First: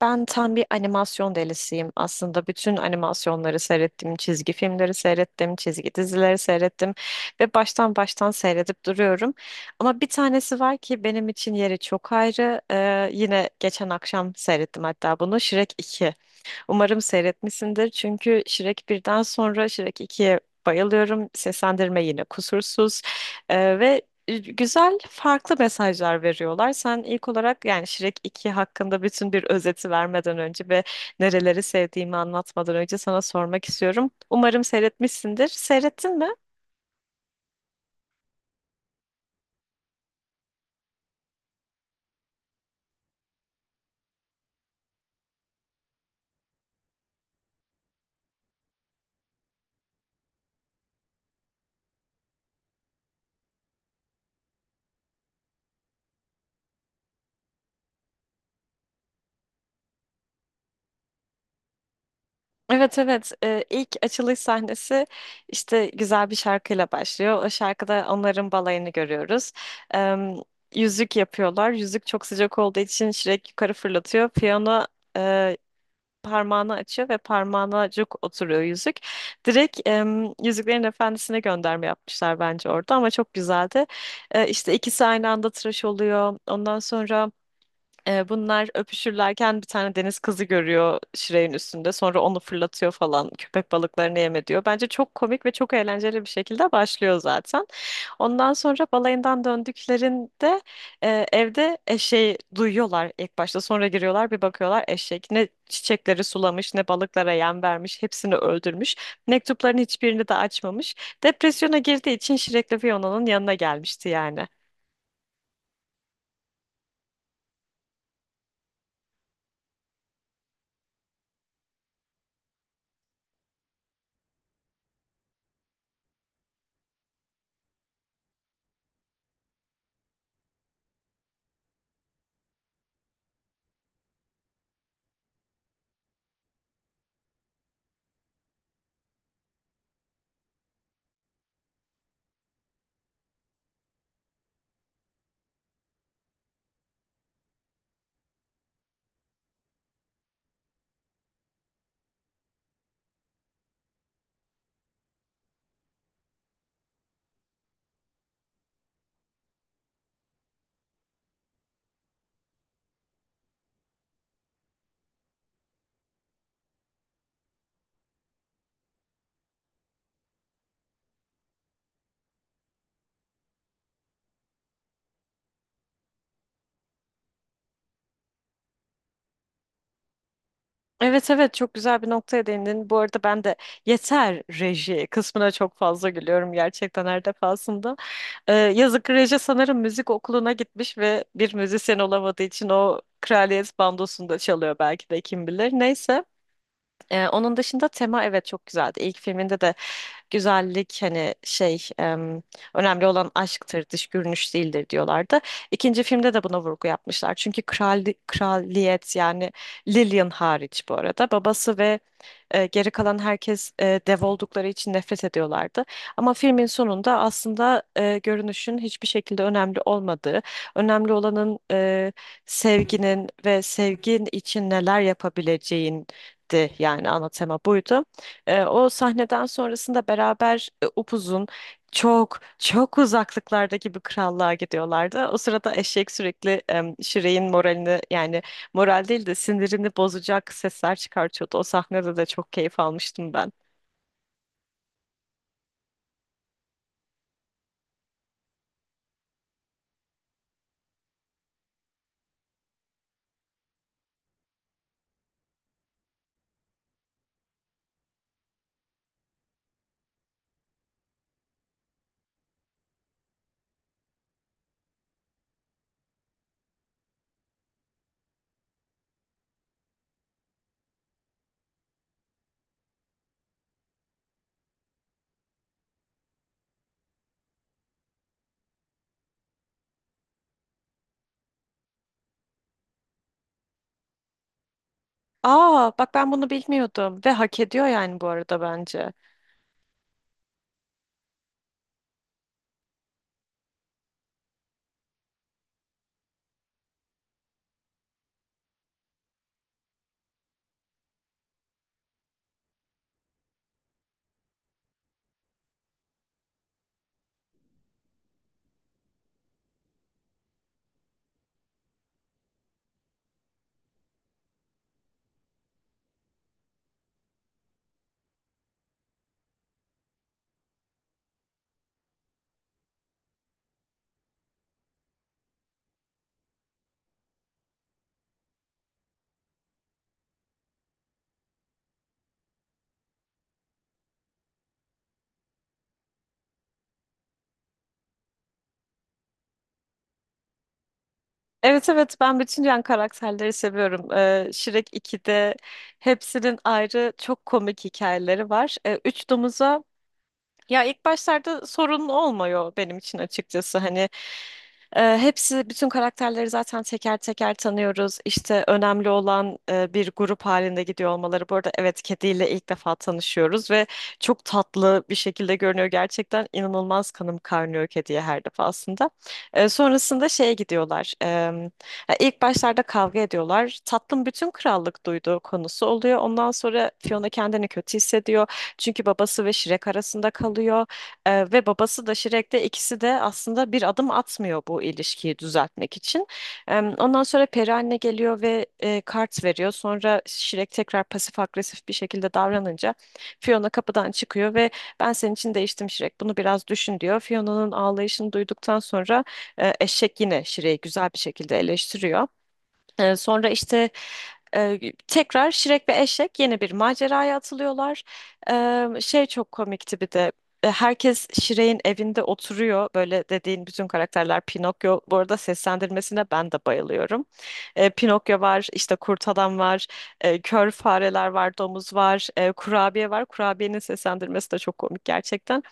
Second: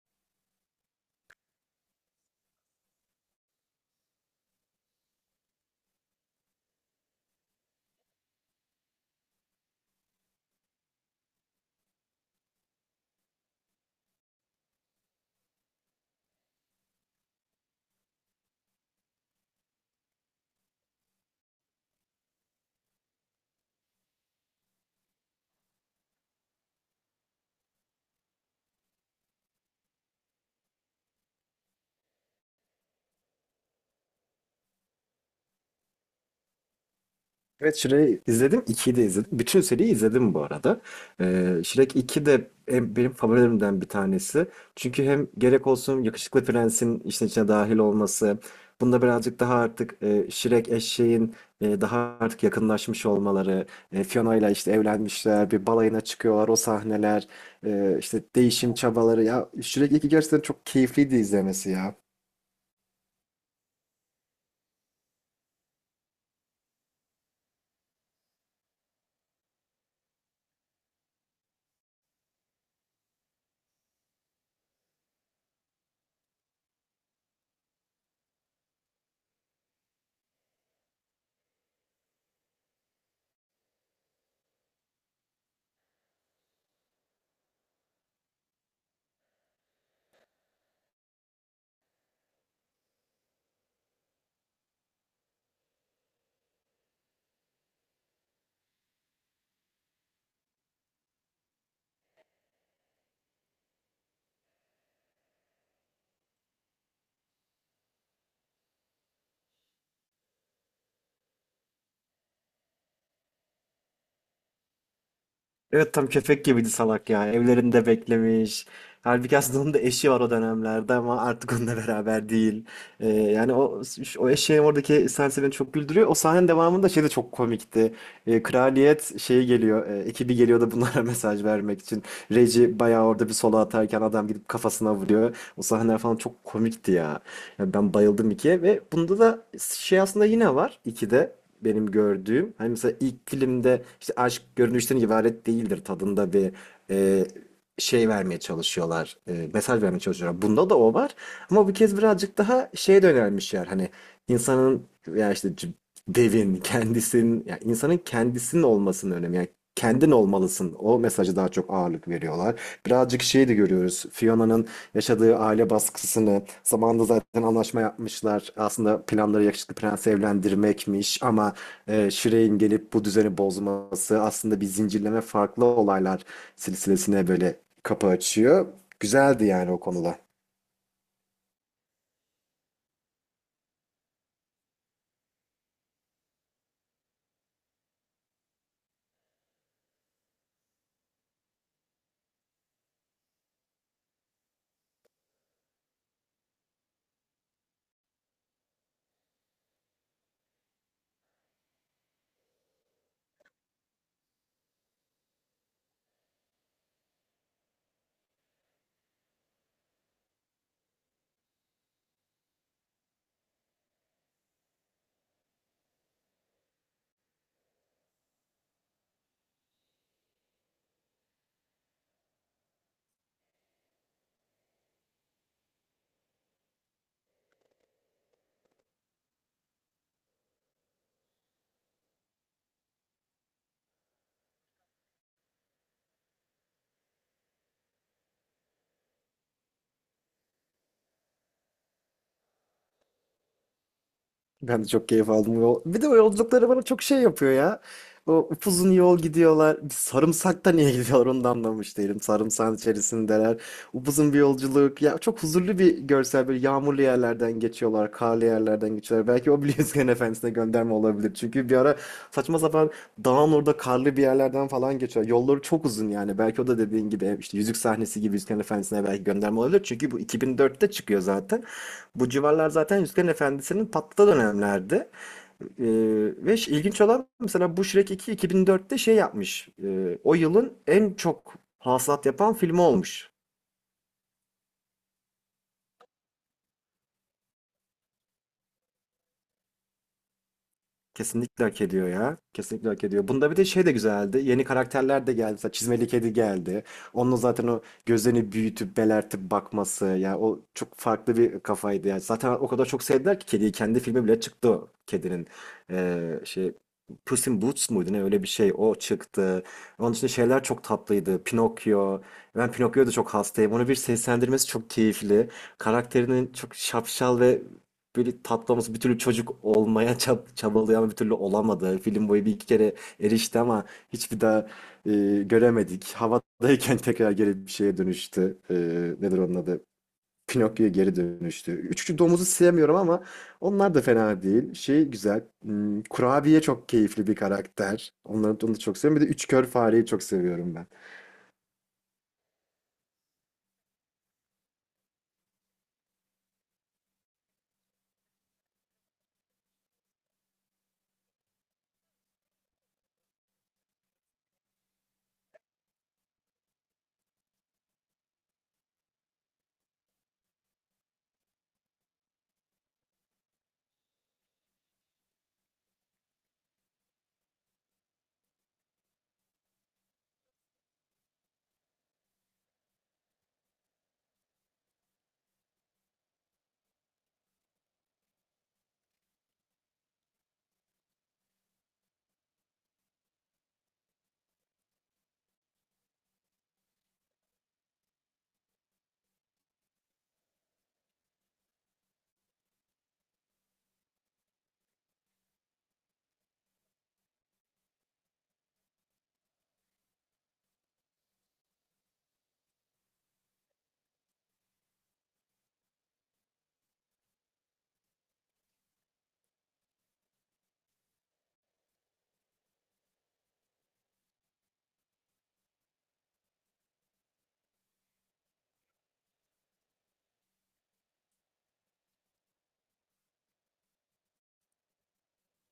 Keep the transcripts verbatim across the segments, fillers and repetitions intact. Ben tam bir animasyon delisiyim aslında. Bütün animasyonları seyrettim, çizgi filmleri seyrettim, çizgi dizileri seyrettim ve baştan baştan seyredip duruyorum. Ama bir tanesi var ki benim için yeri çok ayrı. Ee, yine geçen akşam seyrettim hatta bunu. Shrek iki. Umarım seyretmişsindir. Çünkü Shrek birden sonra Shrek iki'ye bayılıyorum. Seslendirme yine kusursuz. Ee, ve güzel farklı mesajlar veriyorlar. Sen ilk olarak yani Shrek iki hakkında bütün bir özeti vermeden önce ve nereleri sevdiğimi anlatmadan önce sana sormak istiyorum. Umarım seyretmişsindir. Seyrettin mi? Evet Shrek'i izledim. ikiyi de izledim. Bütün seriyi izledim bu arada. Ee, Shrek iki de en- benim favorilerimden bir tanesi. Çünkü hem gerek olsun yakışıklı prensin işin içine dahil olması. Bunda birazcık daha artık e, Shrek eşeğin e, daha artık yakınlaşmış olmaları. E, Fiona ile işte evlenmişler. Bir balayına çıkıyorlar. O sahneler. e, işte değişim çabaları. Ya Shrek iki gerçekten çok keyifliydi izlemesi ya. Evet, evet. Ee, ilk açılış sahnesi işte güzel bir şarkıyla başlıyor. O şarkıda onların balayını görüyoruz. Ee, Yüzük yapıyorlar. Yüzük çok sıcak olduğu için Şirek yukarı fırlatıyor. Piyano e, parmağını açıyor ve parmağına cuk oturuyor yüzük. Direkt e, Yüzüklerin Efendisi'ne gönderme yapmışlar bence orada ama çok güzeldi. Ee, işte ikisi aynı anda tıraş oluyor. Ondan sonra ee, bunlar öpüşürlerken bir tane deniz kızı görüyor Şirey'in üstünde. Sonra onu fırlatıyor falan. Köpek balıklarını yeme diyor. Bence çok komik ve çok eğlenceli bir şekilde başlıyor zaten. Ondan sonra balayından döndüklerinde e, evde eşeği duyuyorlar ilk başta. Sonra giriyorlar, bir bakıyorlar eşek ne çiçekleri sulamış ne balıklara yem vermiş, hepsini öldürmüş. Mektupların hiçbirini de açmamış. Depresyona girdiği için Şirekli Fiona'nın yanına gelmişti yani. Evet, tam köpek gibiydi salak ya. Evlerinde beklemiş. Halbuki aslında onun da eşi var o dönemlerde ama artık onunla beraber değil. Ee, yani o o eşeğin oradaki sahnesi beni çok güldürüyor. O sahnenin devamında şey de çok komikti. Ee, kraliyet şeyi geliyor. E, ekibi geliyor da bunlara mesaj vermek için. Reggie bayağı orada bir solo atarken adam gidip kafasına vuruyor. O sahneler falan çok komikti ya. Ya ben bayıldım ikiye ve bunda da şey aslında yine var ikide benim gördüğüm. Hani mesela ilk filmde işte aşk görünüşten ibaret değildir tadında bir e, şey vermeye çalışıyorlar. E, mesaj vermeye çalışıyorlar. Bunda da o var. Ama bu kez birazcık daha şeye yönelmişler. Hani insanın ya işte c- devin kendisinin ya insanın kendisinin olmasının önemi. Yani kendin olmalısın. O mesajı daha çok ağırlık veriyorlar. Birazcık şeyi de görüyoruz. Fiona'nın yaşadığı aile baskısını, zamanında zaten anlaşma yapmışlar. Aslında planları yakışıklı prensi evlendirmekmiş ama e, Shireen gelip bu düzeni bozması aslında bir zincirleme farklı olaylar silsilesine böyle kapı açıyor. Güzeldi yani o konuda. Evet, evet, çok güzel bir noktaya değindin. Bu arada ben de yeter reji kısmına çok fazla gülüyorum gerçekten her defasında. Ee, yazık reji sanırım müzik okuluna gitmiş ve bir müzisyen olamadığı için o kraliyet bandosunda çalıyor belki de, kim bilir. Neyse. Ee, onun dışında tema evet çok güzeldi. İlk filminde de güzellik hani şey em, önemli olan aşktır, dış görünüş değildir diyorlardı. İkinci filmde de buna vurgu yapmışlar. Çünkü kral, kraliyet yani Lillian hariç bu arada, babası ve e, geri kalan herkes e, dev oldukları için nefret ediyorlardı. Ama filmin sonunda aslında e, görünüşün hiçbir şekilde önemli olmadığı, önemli olanın e, sevginin ve sevgin için neler yapabileceğin di, yani ana tema buydu. E, o sahneden sonrasında beraber e, upuzun çok çok uzaklıklardaki bir krallığa gidiyorlardı. O sırada eşek sürekli e, Şirey'in moralini yani moral değil de sinirini bozacak sesler çıkartıyordu. O sahnede de çok keyif almıştım ben. Ben de çok keyif aldım yol. Bir de o yolculukları bana çok şey yapıyor ya. O upuzun yol gidiyorlar. Bir Sarımsak da niye gidiyorlar onu da anlamış değilim. Sarımsağın içerisindeler. Upuzun bir yolculuk. Ya çok huzurlu bir görsel. Böyle yağmurlu yerlerden geçiyorlar. Karlı yerlerden geçiyorlar. Belki o bile Yüzgen Efendisi'ne gönderme olabilir. Çünkü bir ara saçma sapan dağın orada karlı bir yerlerden falan geçiyor. Yolları çok uzun yani. Belki o da dediğin gibi işte yüzük sahnesi gibi Yüzgen Efendisi'ne belki gönderme olabilir. Çünkü bu iki bin dörtte çıkıyor zaten. Bu civarlar zaten Yüzüklerin Efendisi'nin patladığı dönemlerdi. Ee, Ve ilginç olan mesela bu Shrek iki iki bin dörtte şey yapmış. Ee, o yılın en çok hasılat yapan filmi olmuş. Aa, bak ben bunu bilmiyordum ve hak ediyor yani bu arada bence. Kesinlikle hak ediyor ya. Kesinlikle hak ediyor. Bunda bir de şey de güzeldi. Yeni karakterler de geldi. Mesela çizmeli kedi geldi. Onun zaten o gözlerini büyütüp belertip bakması. Ya o çok farklı bir kafaydı. Yani zaten o kadar çok sevdiler ki kediyi. Kendi filmi bile çıktı o kedinin. Ee, şey Puss in Boots muydu ne öyle bir şey. O çıktı. Onun için şeyler çok tatlıydı. Pinokyo. Ben Pinokyo'ya da çok hastayım. Onu bir seslendirmesi çok keyifli. Karakterinin çok şapşal ve böyle tatlımız bir türlü çocuk olmaya çab- çabalıyor ama bir türlü olamadı. Film boyu bir iki kere erişti ama hiçbir daha e, göremedik. Havadayken tekrar geri bir şeye dönüştü. E, nedir onun adı? Pinokyo'ya geri dönüştü. Üçüncü domuzu sevmiyorum ama onlar da fena değil. Şey güzel. hmm, Kurabiye çok keyifli bir karakter. Onları onu da çok seviyorum. Bir de üç kör fareyi çok seviyorum ben. Evet, evet, ben bütün yan karakterleri seviyorum. Ee, Shrek ikide hepsinin ayrı çok komik hikayeleri var. Ee, üç domuza ya ilk başlarda sorun olmuyor benim için açıkçası. Hani e, hepsi, bütün karakterleri zaten teker teker tanıyoruz. İşte önemli olan e, bir grup halinde gidiyor olmaları. Bu arada evet, kediyle ilk defa tanışıyoruz ve çok tatlı bir şekilde görünüyor. Gerçekten inanılmaz kanım kaynıyor kediye her defasında. E, sonrasında şeye gidiyorlar. E, ya ilk başlarda kavga ediyorlar. Tatlım, bütün krallık duyduğu konusu oluyor. Ondan sonra Fiona kendini kötü hissediyor. Çünkü babası ve Shrek arasında kalıyor. Eee, ve babası da Shrek de ikisi de aslında bir adım atmıyor bu ilişkiyi düzeltmek için. Em, Ondan sonra peri anne geliyor ve e, kart veriyor. Sonra Shrek tekrar pasif agresif bir şekilde davranınca Fiona kapıdan çıkıyor ve ben senin için değiştim Shrek. Bunu biraz düşün diyor. Fiona'nın ağlayışını duyduktan sonra e, eşek yine Shrek'i güzel bir şekilde eleştiriyor. Ee, sonra işte e, tekrar Şirek ve Eşek yeni bir maceraya atılıyorlar. Ee, şey çok komikti bir de. e, Herkes Şirek'in evinde oturuyor. Böyle dediğin bütün karakterler, Pinokyo. Bu arada seslendirmesine ben de bayılıyorum. Ee, Pinokyo var, işte kurt adam var, e, kör fareler var, domuz var, e, kurabiye var. Kurabiyenin seslendirmesi de çok komik gerçekten.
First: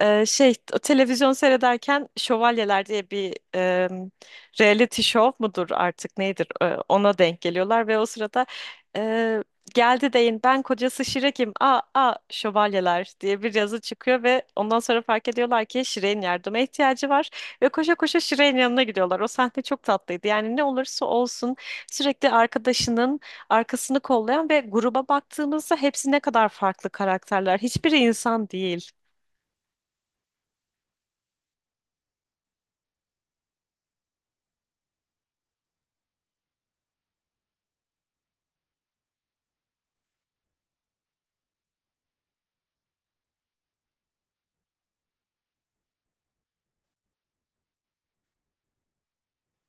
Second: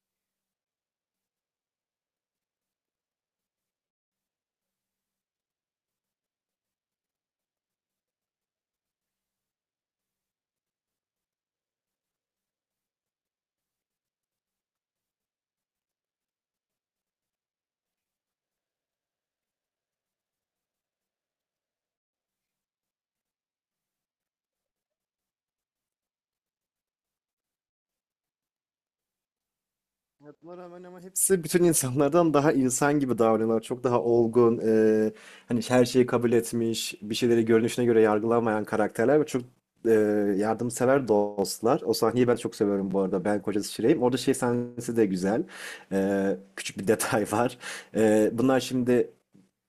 Ee, şey, o televizyon seyrederken Şövalyeler diye bir e, reality show mudur artık nedir, e, ona denk geliyorlar ve o sırada e, geldi deyin ben kocası Şirek'im, aa, aa Şövalyeler diye bir yazı çıkıyor ve ondan sonra fark ediyorlar ki Şirek'in yardıma ihtiyacı var ve koşa koşa Şirek'in yanına gidiyorlar. O sahne çok tatlıydı, yani ne olursa olsun sürekli arkadaşının arkasını kollayan ve gruba baktığımızda hepsi ne kadar farklı karakterler, hiçbiri insan değil. Ya buna rağmen ama hepsi bütün insanlardan daha insan gibi davranıyorlar. Çok daha olgun, e, hani her şeyi kabul etmiş, bir şeyleri görünüşüne göre yargılanmayan karakterler ve çok e, yardımsever dostlar. O sahneyi ben çok seviyorum bu arada. Ben kocası Şireyim. Orada şey sahnesi de güzel. E, küçük bir detay var. E, bunlar şimdi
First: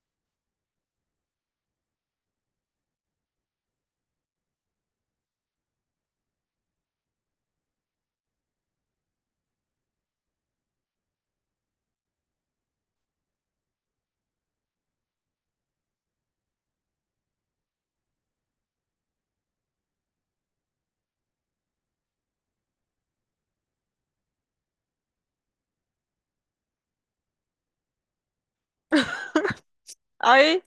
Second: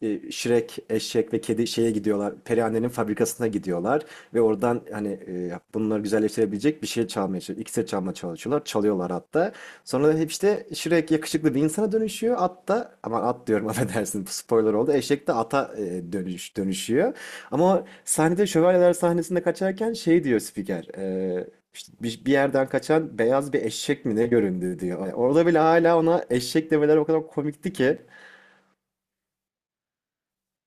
e, Shrek, eşek ve kedi şeye gidiyorlar. Perihanne'nin fabrikasına gidiyorlar ve oradan hani e, bunları güzelleştirebilecek bir şey çalmaya çalışıyorlar. İksir çalmaya çalışıyorlar. Çalıyorlar hatta. Sonra da hep işte Shrek yakışıklı bir insana dönüşüyor. At da aman at diyorum affedersin bu spoiler oldu. Eşek de ata e, dönüş, dönüşüyor. Ama sahnede şövalyeler sahnesinde kaçarken şey diyor spiker. e, işte bir, bir yerden kaçan beyaz bir eşek mi ne göründü diyor. Yani orada bile hala ona eşek demeleri o kadar komikti ki. Ay,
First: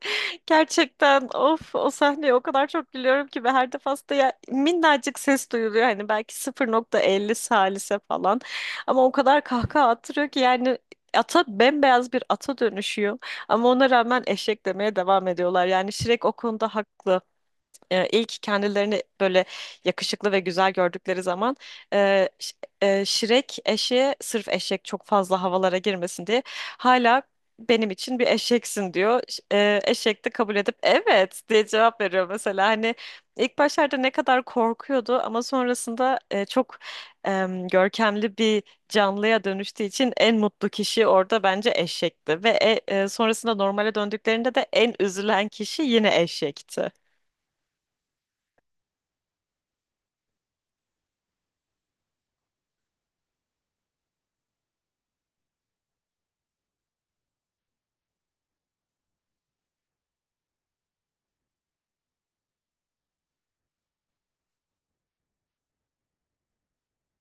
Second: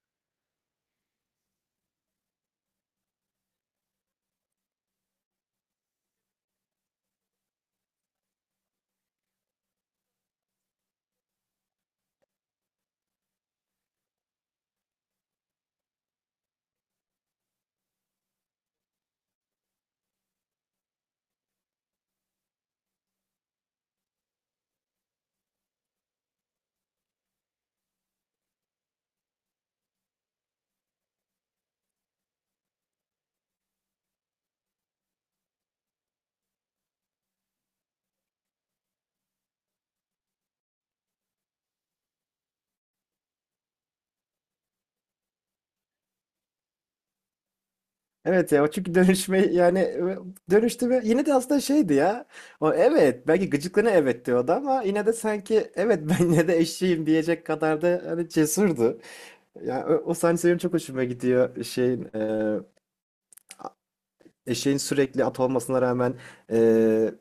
gerçekten of, o sahneye o kadar çok gülüyorum ki, ve her defasında ya minnacık ses duyuluyor hani belki sıfır nokta elli salise falan ama o kadar kahkaha attırıyor ki yani ata, bembeyaz bir ata dönüşüyor ama ona rağmen eşek demeye devam ediyorlar, yani Shrek o konuda haklı. e, ilk kendilerini böyle yakışıklı ve güzel gördükleri zaman e, ş- e, Şirek eşeğe sırf eşek çok fazla havalara girmesin diye hala benim için bir eşeksin diyor. Ş- E, eşek de kabul edip evet diye cevap veriyor mesela. Hani ilk başlarda ne kadar korkuyordu ama sonrasında e, çok em, görkemli bir canlıya dönüştüğü için en mutlu kişi orada bence eşekti ve e, e, sonrasında normale döndüklerinde de en üzülen kişi yine eşekti. Evet ya o çünkü dönüşme yani e, dönüştü ve yine de aslında şeydi ya. O evet belki gıcıklığına evet diyordu ama yine de sanki evet ben yine de eşeğim diyecek kadar da hani cesurdu. Ya o, o sahne benim çok hoşuma gidiyor şeyin eşeğin sürekli at olmasına rağmen eee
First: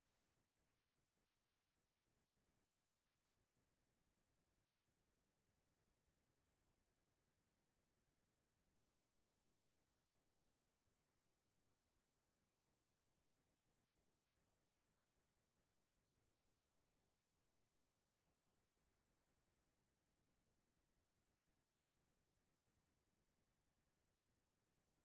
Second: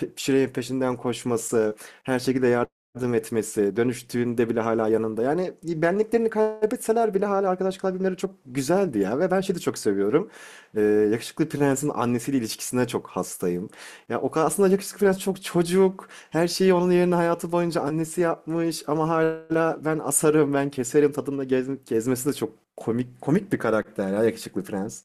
pe- Şirey'in peşinden koşması, her şekilde yardım etmesi, dönüştüğünde bile hala yanında. Yani benliklerini kaybetseler bile hala arkadaş kalabilmeleri çok güzeldi ya. Ve ben şeyi de çok seviyorum. Eee, Yakışıklı Prens'in annesiyle ilişkisine çok hastayım. Ya o kadar aslında Yakışıklı Prens çok çocuk. Her şeyi onun yerine hayatı boyunca annesi yapmış ama hala ben asarım, ben keserim tadında gez- gezmesi de çok komik komik bir karakter ya Yakışıklı Prens.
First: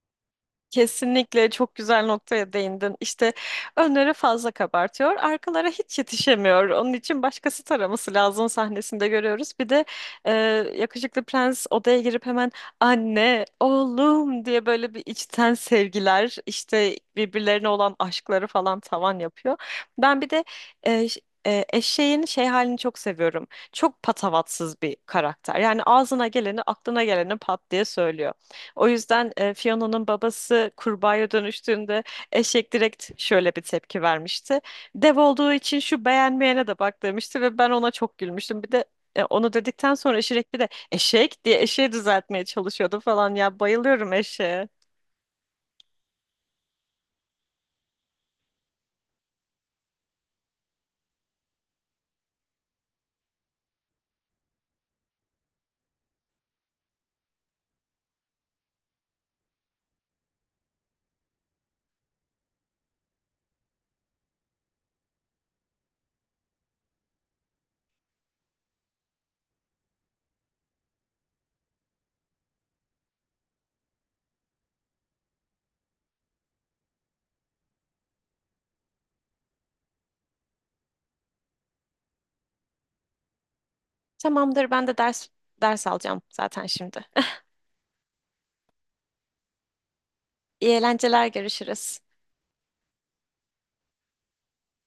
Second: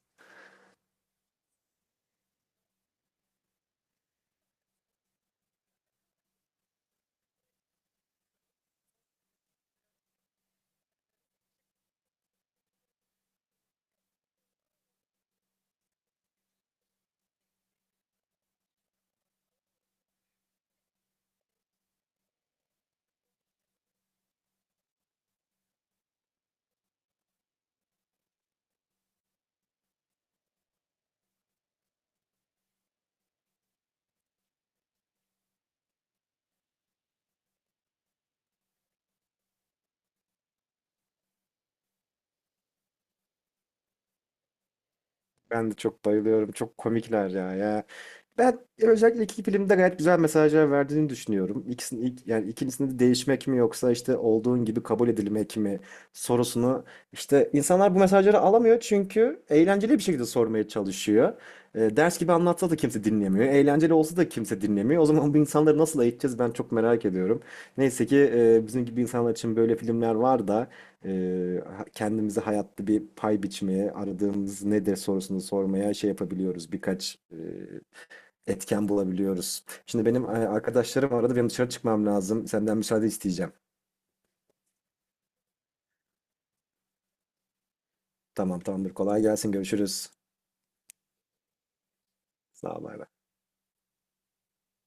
Kesinlikle çok güzel noktaya değindin. İşte önleri fazla kabartıyor, arkalara hiç yetişemiyor. Onun için başkası taraması lazım sahnesinde görüyoruz. Bir de e, yakışıklı prens odaya girip hemen anne, oğlum diye böyle bir içten sevgiler, işte birbirlerine olan aşkları falan tavan yapıyor. Ben bir de e, ş- e, eşeğin şey halini çok seviyorum. Çok patavatsız bir karakter. Yani ağzına geleni, aklına geleni pat diye söylüyor. O yüzden e, Fiona'nın babası kurbağaya dönüştüğünde eşek direkt şöyle bir tepki vermişti. Dev olduğu için şu beğenmeyene de bak demişti ve ben ona çok gülmüştüm. Bir de e, onu dedikten sonra Şirek bir de eşek diye eşeği düzeltmeye çalışıyordu falan, ya bayılıyorum eşeğe. Ben de çok bayılıyorum. Çok komikler ya. Ya ben özellikle iki filmde gayet güzel mesajlar verdiğini düşünüyorum. İkisinin ilk, yani ikincisinde de değişmek mi yoksa işte olduğun gibi kabul edilmek mi sorusunu işte insanlar bu mesajları alamıyor çünkü eğlenceli bir şekilde sormaya çalışıyor. E, ders gibi anlatsa da kimse dinlemiyor. Eğlenceli olsa da kimse dinlemiyor. O zaman bu insanları nasıl eğiteceğiz ben çok merak ediyorum. Neyse ki e, bizim gibi insanlar için böyle filmler var da ee, ha- kendimize hayatta bir pay biçmeye, aradığımız nedir sorusunu sormaya şey yapabiliyoruz. Birkaç e, etken bulabiliyoruz. Şimdi benim e, arkadaşlarım aradı, benim dışarı çıkmam lazım. Senden müsaade isteyeceğim. Tamamdır, ben de ders ders alacağım zaten şimdi. Tamam, tamamdır. Kolay gelsin. Görüşürüz. İyi eğlenceler, görüşürüz. Sağ ol, bay bay.